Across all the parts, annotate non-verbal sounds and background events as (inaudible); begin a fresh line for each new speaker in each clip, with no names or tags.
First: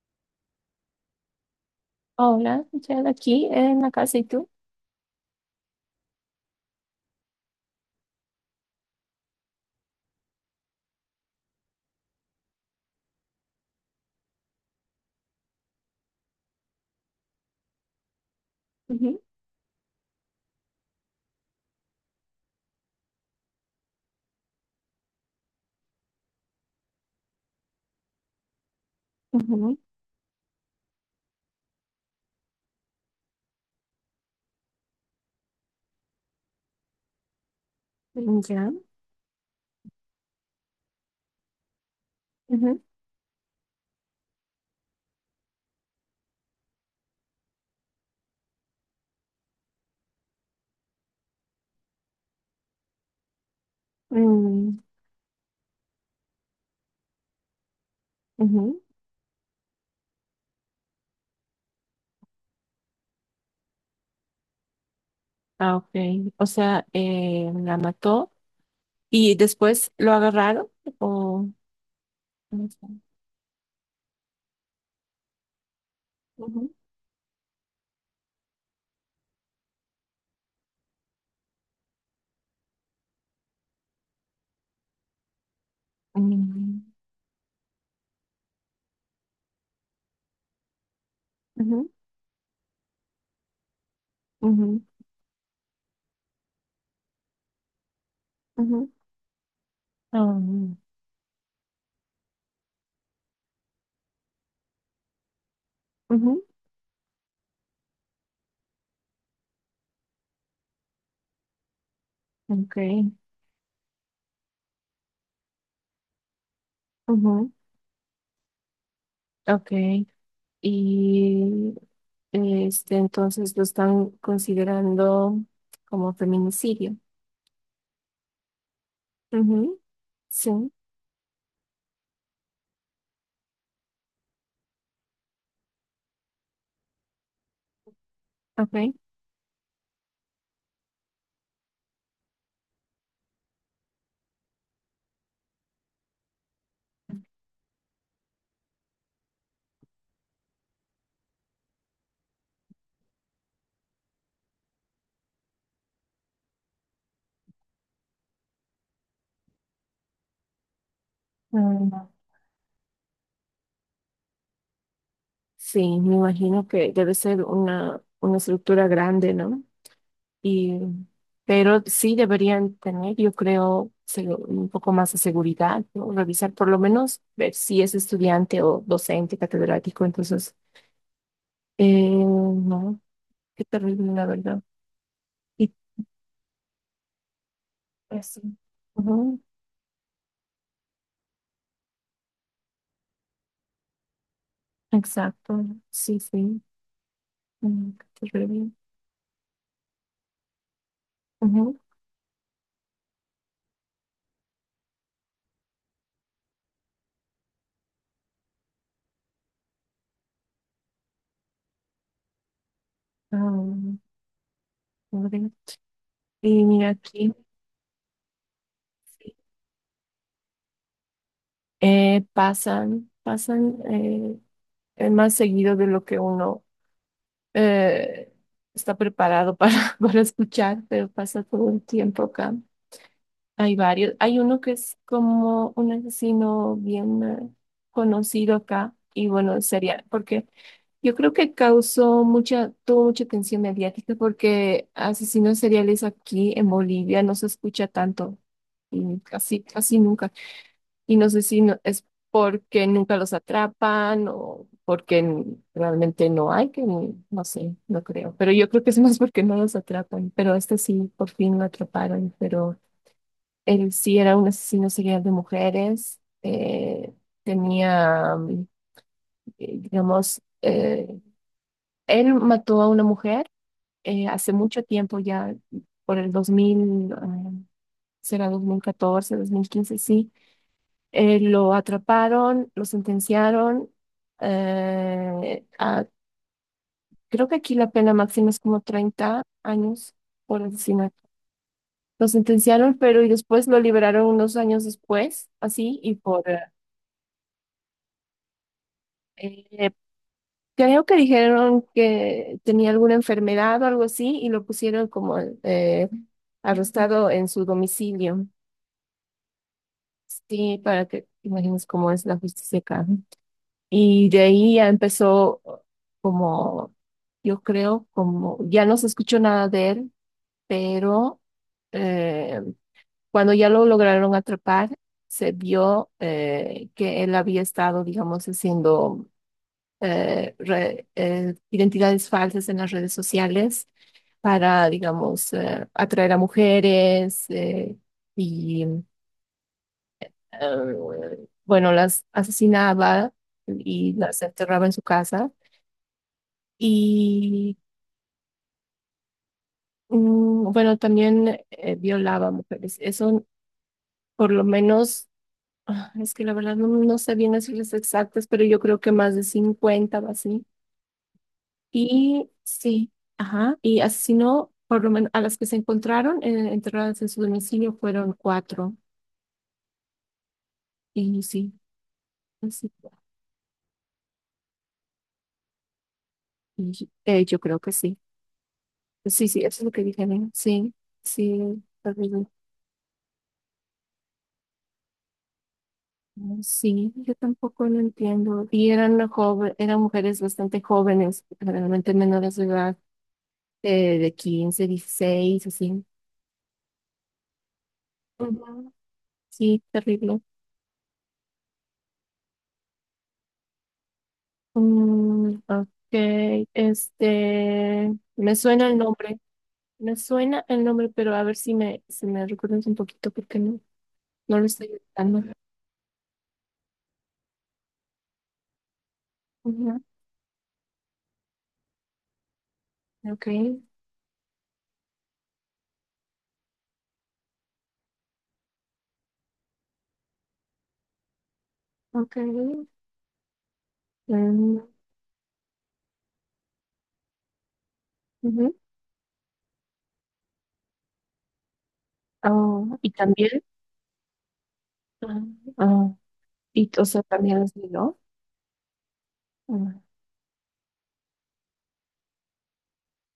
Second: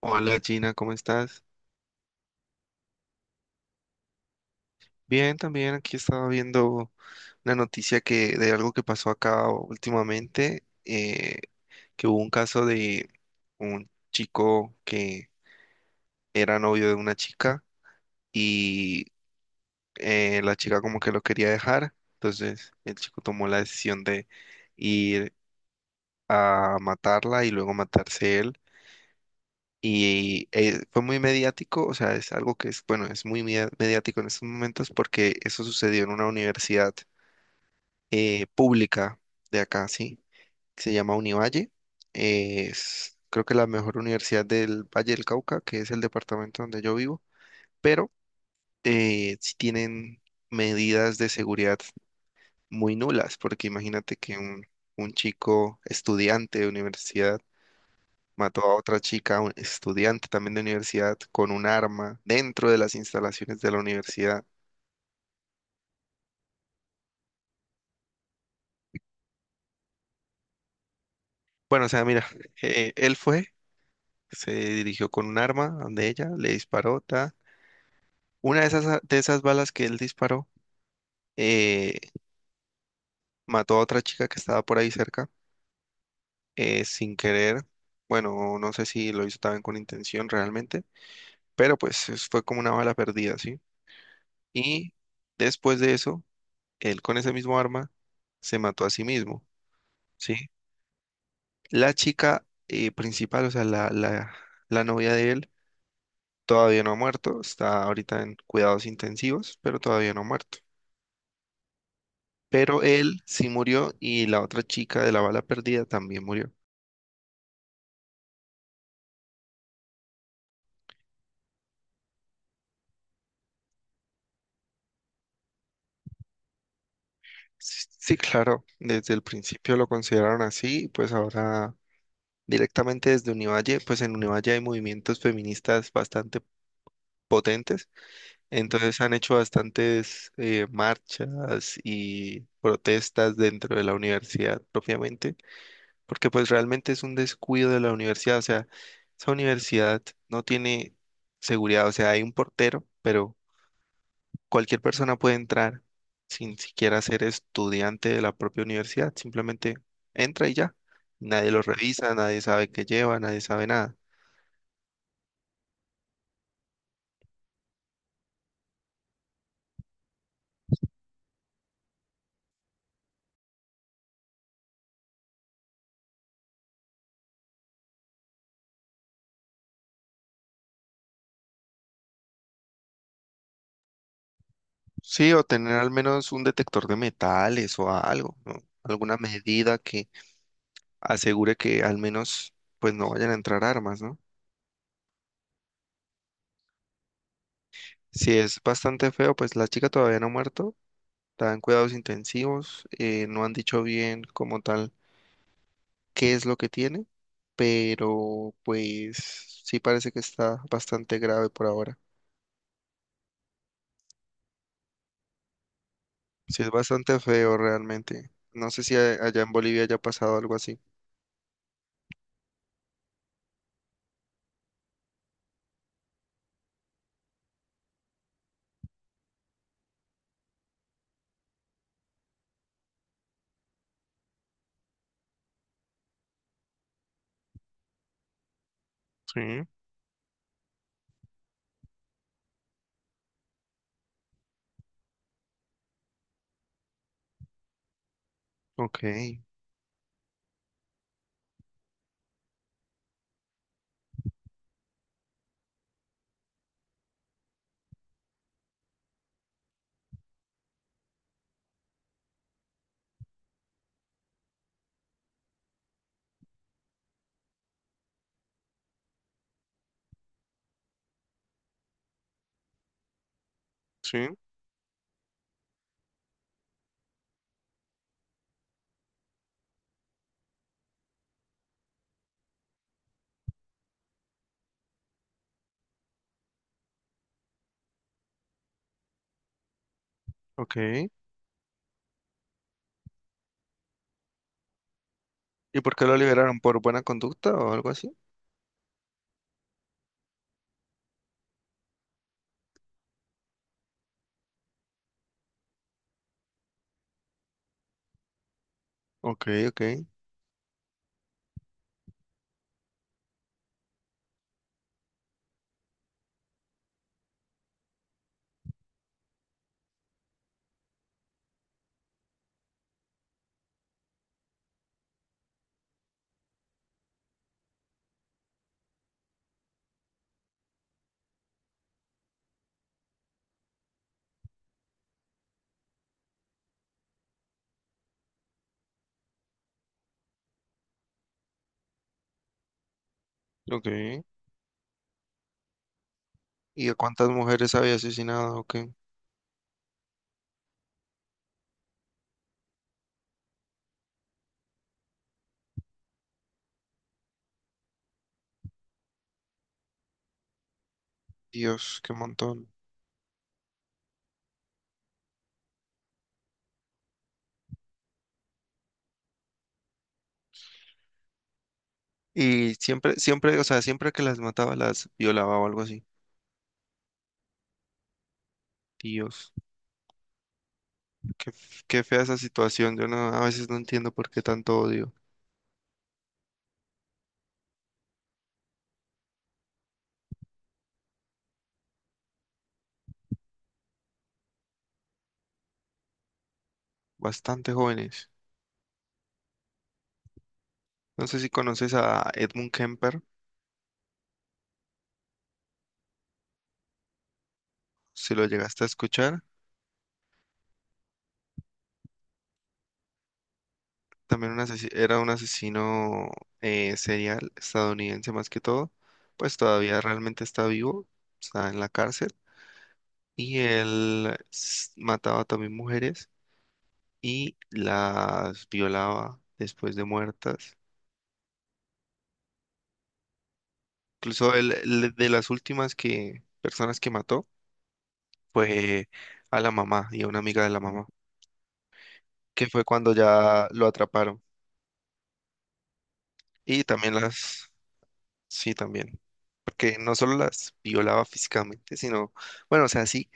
Hola Gina, ¿cómo estás?
Hola, ya de aquí en la casa, ¿y tú?
Bien, también aquí estaba viendo una noticia que de algo que pasó acá últimamente, que hubo un caso de un chico que era novio de una chica y
Ujú,
la chica como que lo quería dejar, entonces el chico tomó la decisión de ir a matarla y luego matarse él.
ujú,
Y fue muy mediático, o sea, es algo que es, bueno, es mediático en estos momentos porque eso sucedió en una universidad
ya.
pública de acá, sí, que se llama Univalle.
Ujú,
Es creo que la mejor universidad del Valle del Cauca, que es el departamento donde yo vivo, pero sí tienen medidas de seguridad muy nulas, porque imagínate que
mm,
un chico estudiante de universidad mató a
ujú.
otra chica, un estudiante también de universidad, con un arma dentro de las instalaciones de la universidad.
Ah, ok. O sea, la mató y después lo agarraron o
Bueno, o sea, mira,
no sé.
él fue, se dirigió con un arma donde ella, le
Ujú,
disparó, ta. Una de esas balas que él disparó, eh, mató a otra chica que estaba por ahí cerca,
mm,
sin querer. Bueno, no sé si lo hizo también con intención realmente, pero
ujú,
pues fue como una bala perdida, ¿sí?
ujú,
Y después de eso, él con ese mismo arma se mató a
ujú.
sí mismo. ¿Sí?
Ah,
La chica principal, o sea, la novia de él,
ujú,
todavía no ha muerto, está ahorita en cuidados intensivos, pero todavía no ha muerto.
ok.
Pero él sí murió y la otra chica de la bala perdida también murió.
Ujú, ok. Y entonces lo están considerando como feminicidio.
Sí, sí, claro, desde el principio
Ujú,
lo consideraron
sí,
así, pues ahora directamente desde Univalle, pues en Univalle hay movimientos feministas bastante potentes,
ok.
entonces han hecho bastantes marchas y protestas dentro de la universidad propiamente porque pues realmente es un descuido de la universidad, o sea, esa universidad no tiene seguridad, o sea, hay un portero, pero cualquier persona puede entrar sin siquiera ser estudiante de la propia universidad, simplemente entra y ya, nadie lo
Ah,
revisa, nadie sabe qué lleva, nadie sabe nada.
sí, me imagino que debe ser una estructura grande, ¿no? Y, pero sí deberían tener, yo creo, un poco más de seguridad, ¿no? Revisar por lo menos, ver si es estudiante o docente, catedrático. Entonces, eh, no, qué terrible, la verdad.
Sí, o
Y
tener al menos un detector de metales o algo,
eso.
¿no? Alguna
Ujú,
medida que asegure que al menos pues no vayan a entrar armas, ¿no?
exacto, sí, sí, mm, qué
Si es
terrible.
bastante feo, pues la chica todavía no ha muerto, está en
Ujú,
cuidados intensivos, no han dicho bien como tal qué es lo que tiene, pero pues sí parece que está bastante grave por ahora.
ah, pobre.
Sí,
Y
es
mira
bastante
aquí,
feo realmente. No sé si
sí,
allá en Bolivia haya pasado algo así.
pasan, pasan. Es más seguido de lo que uno eh, está preparado para, (laughs) para escuchar, pero pasa todo el tiempo acá. Hay varios. Hay uno que es como un asesino bien conocido acá y bueno,
Sí,
sería porque yo creo que causó mucha, tuvo mucha atención mediática porque asesinos seriales aquí en Bolivia no se escucha tanto
ok,
y casi, casi nunca. Y no sé si es porque nunca los atrapan o porque realmente no hay, que no sé, no creo. Pero yo creo que es (laughs) más porque no los atrapan. Pero este sí, por fin lo atraparon. Pero él sí era un asesino serial de mujeres. Tenía, digamos, él mató a una mujer
sí,
hace mucho tiempo ya, por el 2000, ah, será 2014, 2015, sí. Lo atraparon, lo sentenciaron. eh, a- creo que aquí la pena máxima es como 30 años por
ok.
asesinato. Lo sentenciaron, pero y después lo liberaron unos años después,
¿Y por
así,
qué lo
y por.
liberaron? ¿Por buena conducta o algo así?
Eh, creo que dijeron que tenía alguna enfermedad o algo así, y lo pusieron como eh, arrestado en su domicilio.
Ok, ok,
Sí, para que imagines cómo es la justicia acá. Y de ahí ya empezó como, yo creo, como, ya no se escuchó nada de él, pero eh, cuando ya lo lograron atrapar, se vio que él había estado, digamos, haciendo identidades falsas en las redes sociales para, digamos, atraer a mujeres y, bueno, las asesinaba
ok.
y las enterraba en su casa.
¿Y a cuántas mujeres
Y
había asesinado? Ok,
bueno, también violaba mujeres. Eso por lo menos, ah, es que la verdad no, no sé bien las cifras exactas, pero yo creo que más de 50 o así.
Dios, qué
Y
montón.
sí, ajá, y asesinó por lo menos a las que se encontraron enterradas en su domicilio fueron cuatro. Y sí,
Y
así,
siempre, siempre, o sea, siempre que las mataba, las violaba o algo así.
y, yo creo que sí. Sí,
Dios,
sí, eso es lo que dijeron. Sí,
qué,
sí,
qué fea esa situación. Yo no, a veces no entiendo por qué tanto odio.
mm, sí, yo tampoco lo entiendo. Y eran joven, eran mujeres bastante jóvenes, realmente menores de edad, de 15, 16, así.
Bastante jóvenes.
Ujú. Sí, terrible.
No sé si conoces a Edmund Kemper,
Mm, ok,
si lo
me
llegaste a
suena el nombre,
escuchar.
me suena el nombre, pero a ver si me recuerdas un poquito porque no,
También
no
un
lo estoy
era un
gritando.
asesino serial estadounidense más que todo. Pues todavía
Ujú,
realmente está vivo, está en la cárcel.
ok,
Y mataba también mujeres y las violaba después de muertas.
ok.
Incluso
Mm,
él de las últimas personas que mató,
ujú.
pues a la mamá y a una amiga de la mamá, que fue
Oh, y
cuando
también,
ya lo atraparon.
ah, ah,
Y
y, o
también
sea, también
las,
es de.
sí, también, porque no solo las violaba físicamente, sino, bueno, o sea, sí,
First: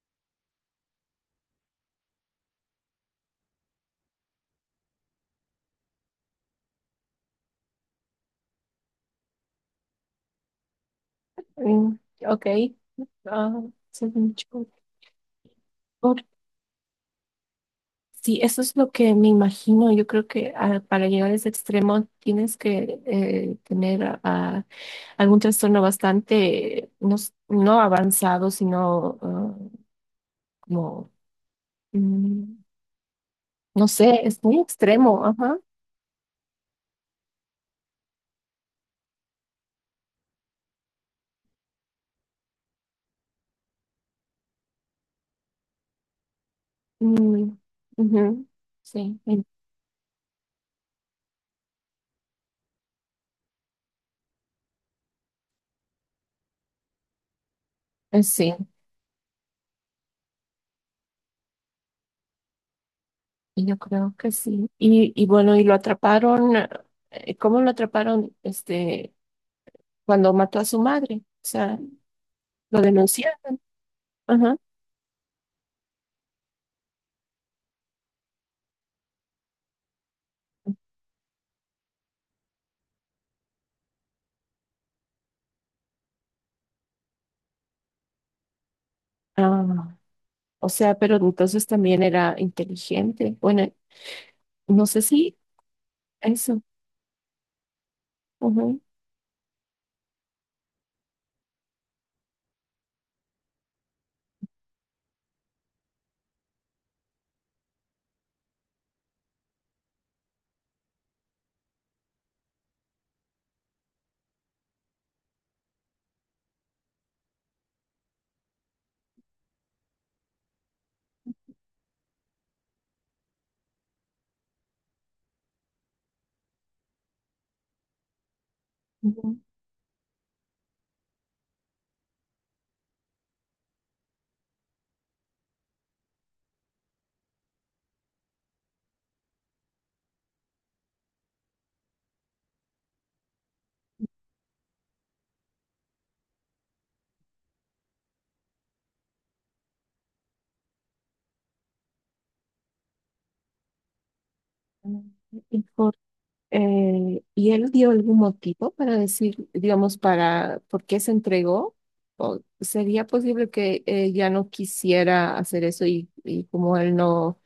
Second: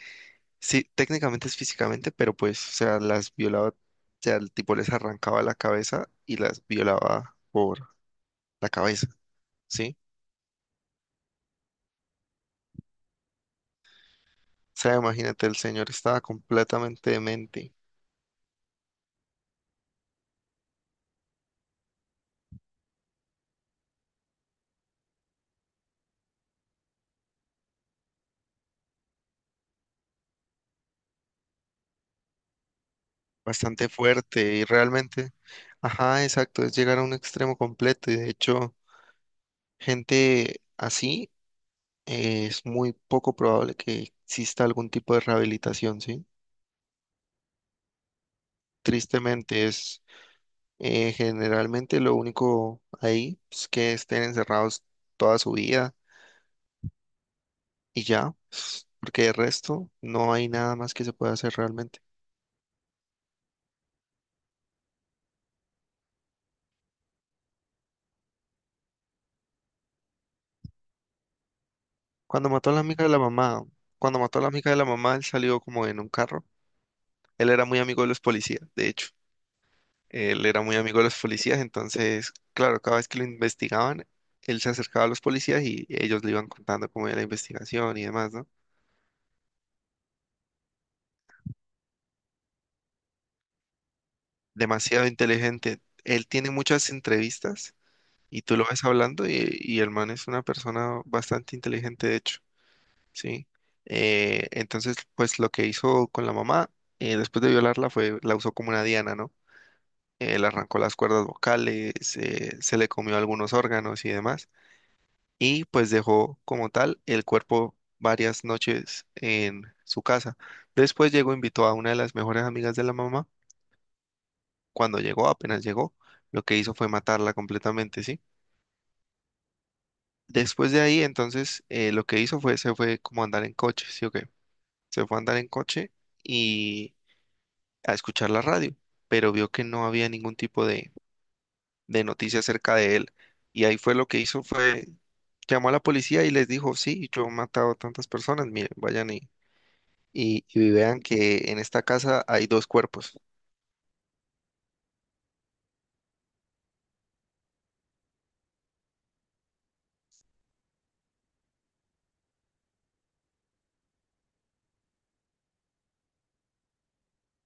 sí, técnicamente es físicamente, pero pues, o sea, las violaba, o sea, el tipo les arrancaba la cabeza y las violaba por la cabeza, ¿sí?
Mm, ok. Ah, según yo,
O sea, imagínate, el señor estaba
por-
completamente demente,
sí, eso es lo que me imagino. Yo creo que para llegar a ese extremo tienes que tener algún trastorno bastante, no, no avanzado, sino como, mm, no
bastante
sé, es
fuerte
muy
y
extremo.
realmente,
Ajá.
ajá, exacto, es llegar a un extremo completo y de hecho... Gente así es muy poco probable que exista algún tipo de rehabilitación, ¿sí?
Mm, ujú. Sí,
Tristemente es generalmente lo único ahí es que estén encerrados toda su vida y ya,
sí,
porque de resto no hay nada más que se pueda hacer realmente.
y yo creo que sí. Y bueno, y lo atraparon. ¿Cómo lo atraparon? Cuando mató a su madre, o sea,
Cuando mató a la
lo
amiga de la
denunciaron.
mamá, cuando mató a la
Ajá.
amiga de la mamá, él salió como en un carro. Él era muy amigo de los policías, de hecho. Él era muy amigo de los policías, entonces, claro, cada vez que lo investigaban, él se acercaba a los policías y ellos le iban contando cómo era la investigación y demás, ¿no?
Ah, o sea, pero entonces también era inteligente. Bueno, no sé
Demasiado
si
inteligente. Él tiene
eso.
muchas entrevistas y tú lo
Ujú,
ves hablando y el man es una persona bastante inteligente, de hecho, ¿sí? Entonces, pues lo que hizo con la mamá, después de violarla, fue, la usó como una diana, ¿no? Le arrancó las cuerdas vocales, se le comió algunos órganos y demás y pues dejó como tal el cuerpo varias noches en su casa. Después llegó, invitó a una de las mejores amigas de la mamá. Cuando llegó, apenas llegó, lo que hizo fue matarla completamente, ¿sí?
ujú.
Después de ahí, entonces, lo que hizo fue, se fue como a andar en coche, ¿sí o qué? Se fue a andar en coche y a escuchar la radio, pero vio que no había ningún tipo de noticia acerca de él. Y ahí fue lo que hizo, fue, llamó a la policía y les dijo, sí, yo he matado a tantas personas, miren, vayan y y vean que en esta casa hay dos cuerpos. (laughs)
Y, ¿y él dio algún motivo para decir, digamos, para por qué se entregó? ¿O sería posible que ya no quisiera hacer eso y como él no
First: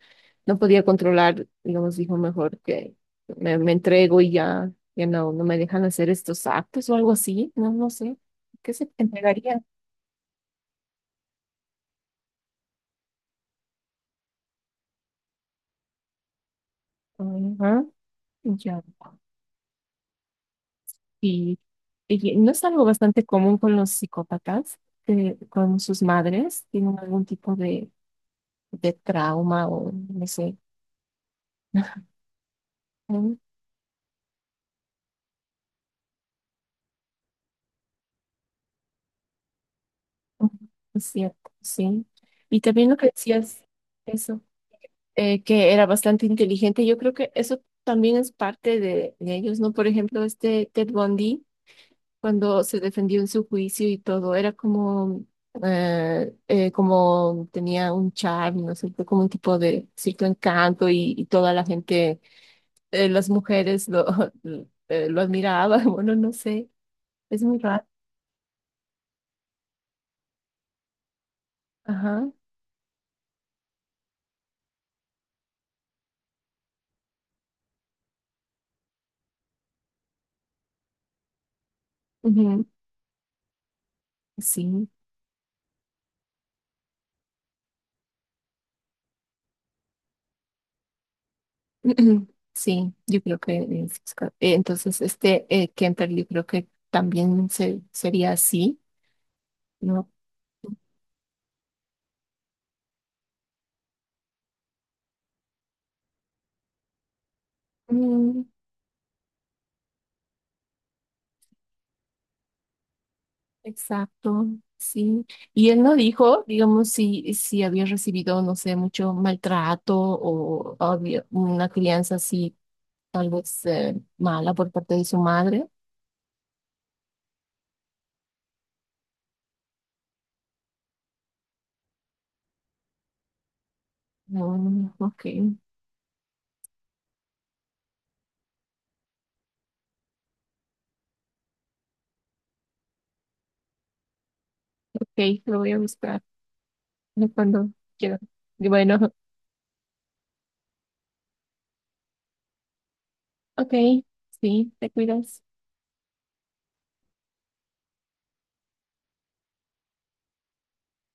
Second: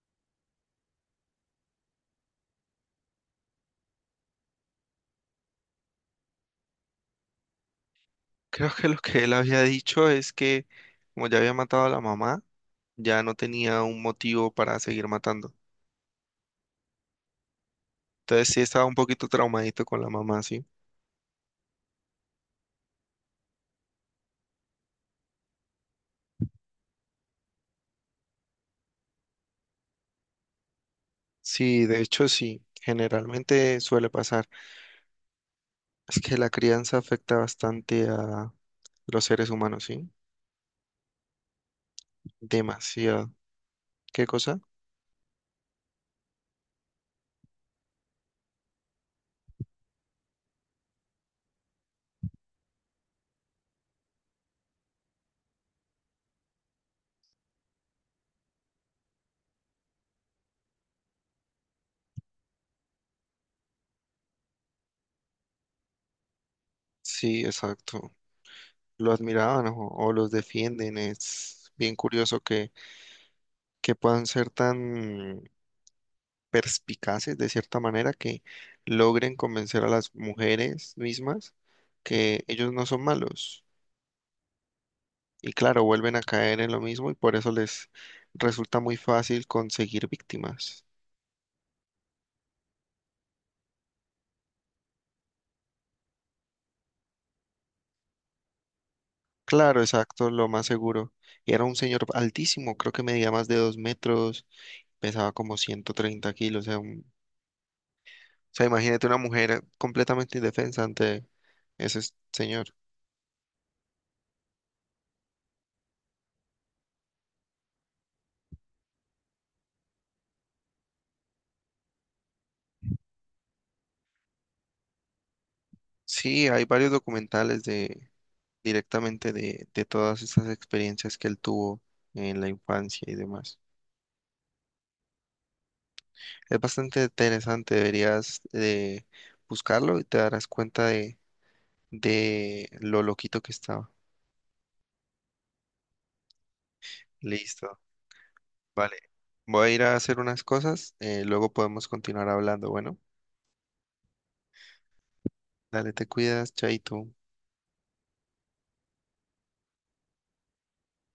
no podía controlar, digamos, dijo mejor que me entrego y ya, ya no, no me dejan hacer estos actos o algo así, no, no sé,
Creo
¿qué
que
se
lo que él
entregaría?
había dicho es que como ya había matado a la mamá, ya no tenía un motivo para seguir matando.
Ajá,
Entonces sí
ya.
estaba un poquito traumadito con la mamá, sí.
Y, y no es algo bastante común con los psicópatas, que con sus madres tienen algún tipo de trauma o no sé.
Sí, de
(laughs)
hecho sí,
Mm,
generalmente suele pasar. Es que la crianza afecta bastante a los seres humanos, sí.
mm, es cierto, sí. Y también lo que
Demasiado.
decías,
¿Qué
eso.
cosa?
Que era bastante inteligente. Yo creo que eso también es parte de ellos, ¿no? Por ejemplo, este Ted Bundy, cuando se defendió en su juicio y todo, era como, como tenía un charme, ¿no es cierto? Como un tipo de cierto encanto y toda la gente, las mujeres lo, (laughs) lo admiraban, (laughs) bueno, no sé, es
Sí,
muy raro.
exacto. Lo admiraban o los defienden. Es bien
Ajá.
curioso que puedan ser tan perspicaces de cierta manera que logren convencer a las mujeres mismas que
Ujú,
ellos no son malos.
sí.
Y claro, vuelven a caer en lo mismo y por eso les resulta muy fácil conseguir víctimas.
(clears throat) Ujú. Sí, yo creo que entonces Kemper yo creo que también se, sería así,
Claro,
¿no?
exacto, lo más seguro. Y era un señor altísimo, creo que medía más de 2 metros, pesaba como 130 kilos. O sea, un-
Mm,
o sea, imagínate una mujer completamente indefensa ante ese señor.
exacto, sí. Y él no dijo, digamos, si había recibido, no sé, mucho maltrato o había una crianza así, tal vez mala por parte de su madre.
Sí, hay varios documentales de directamente de todas estas experiencias que él tuvo en la infancia y demás.
Mm, ok,
Es bastante interesante, deberías buscarlo y te darás cuenta de lo loquito que estaba.
ok, lo voy a buscar, ¿no? Cuando
Listo,
quiera. Y
vale.
bueno, (laughs)
Voy a ir a hacer unas cosas, luego podemos continuar hablando. Bueno,
ok, sí, te cuidas.
dale, te cuidas, chaito.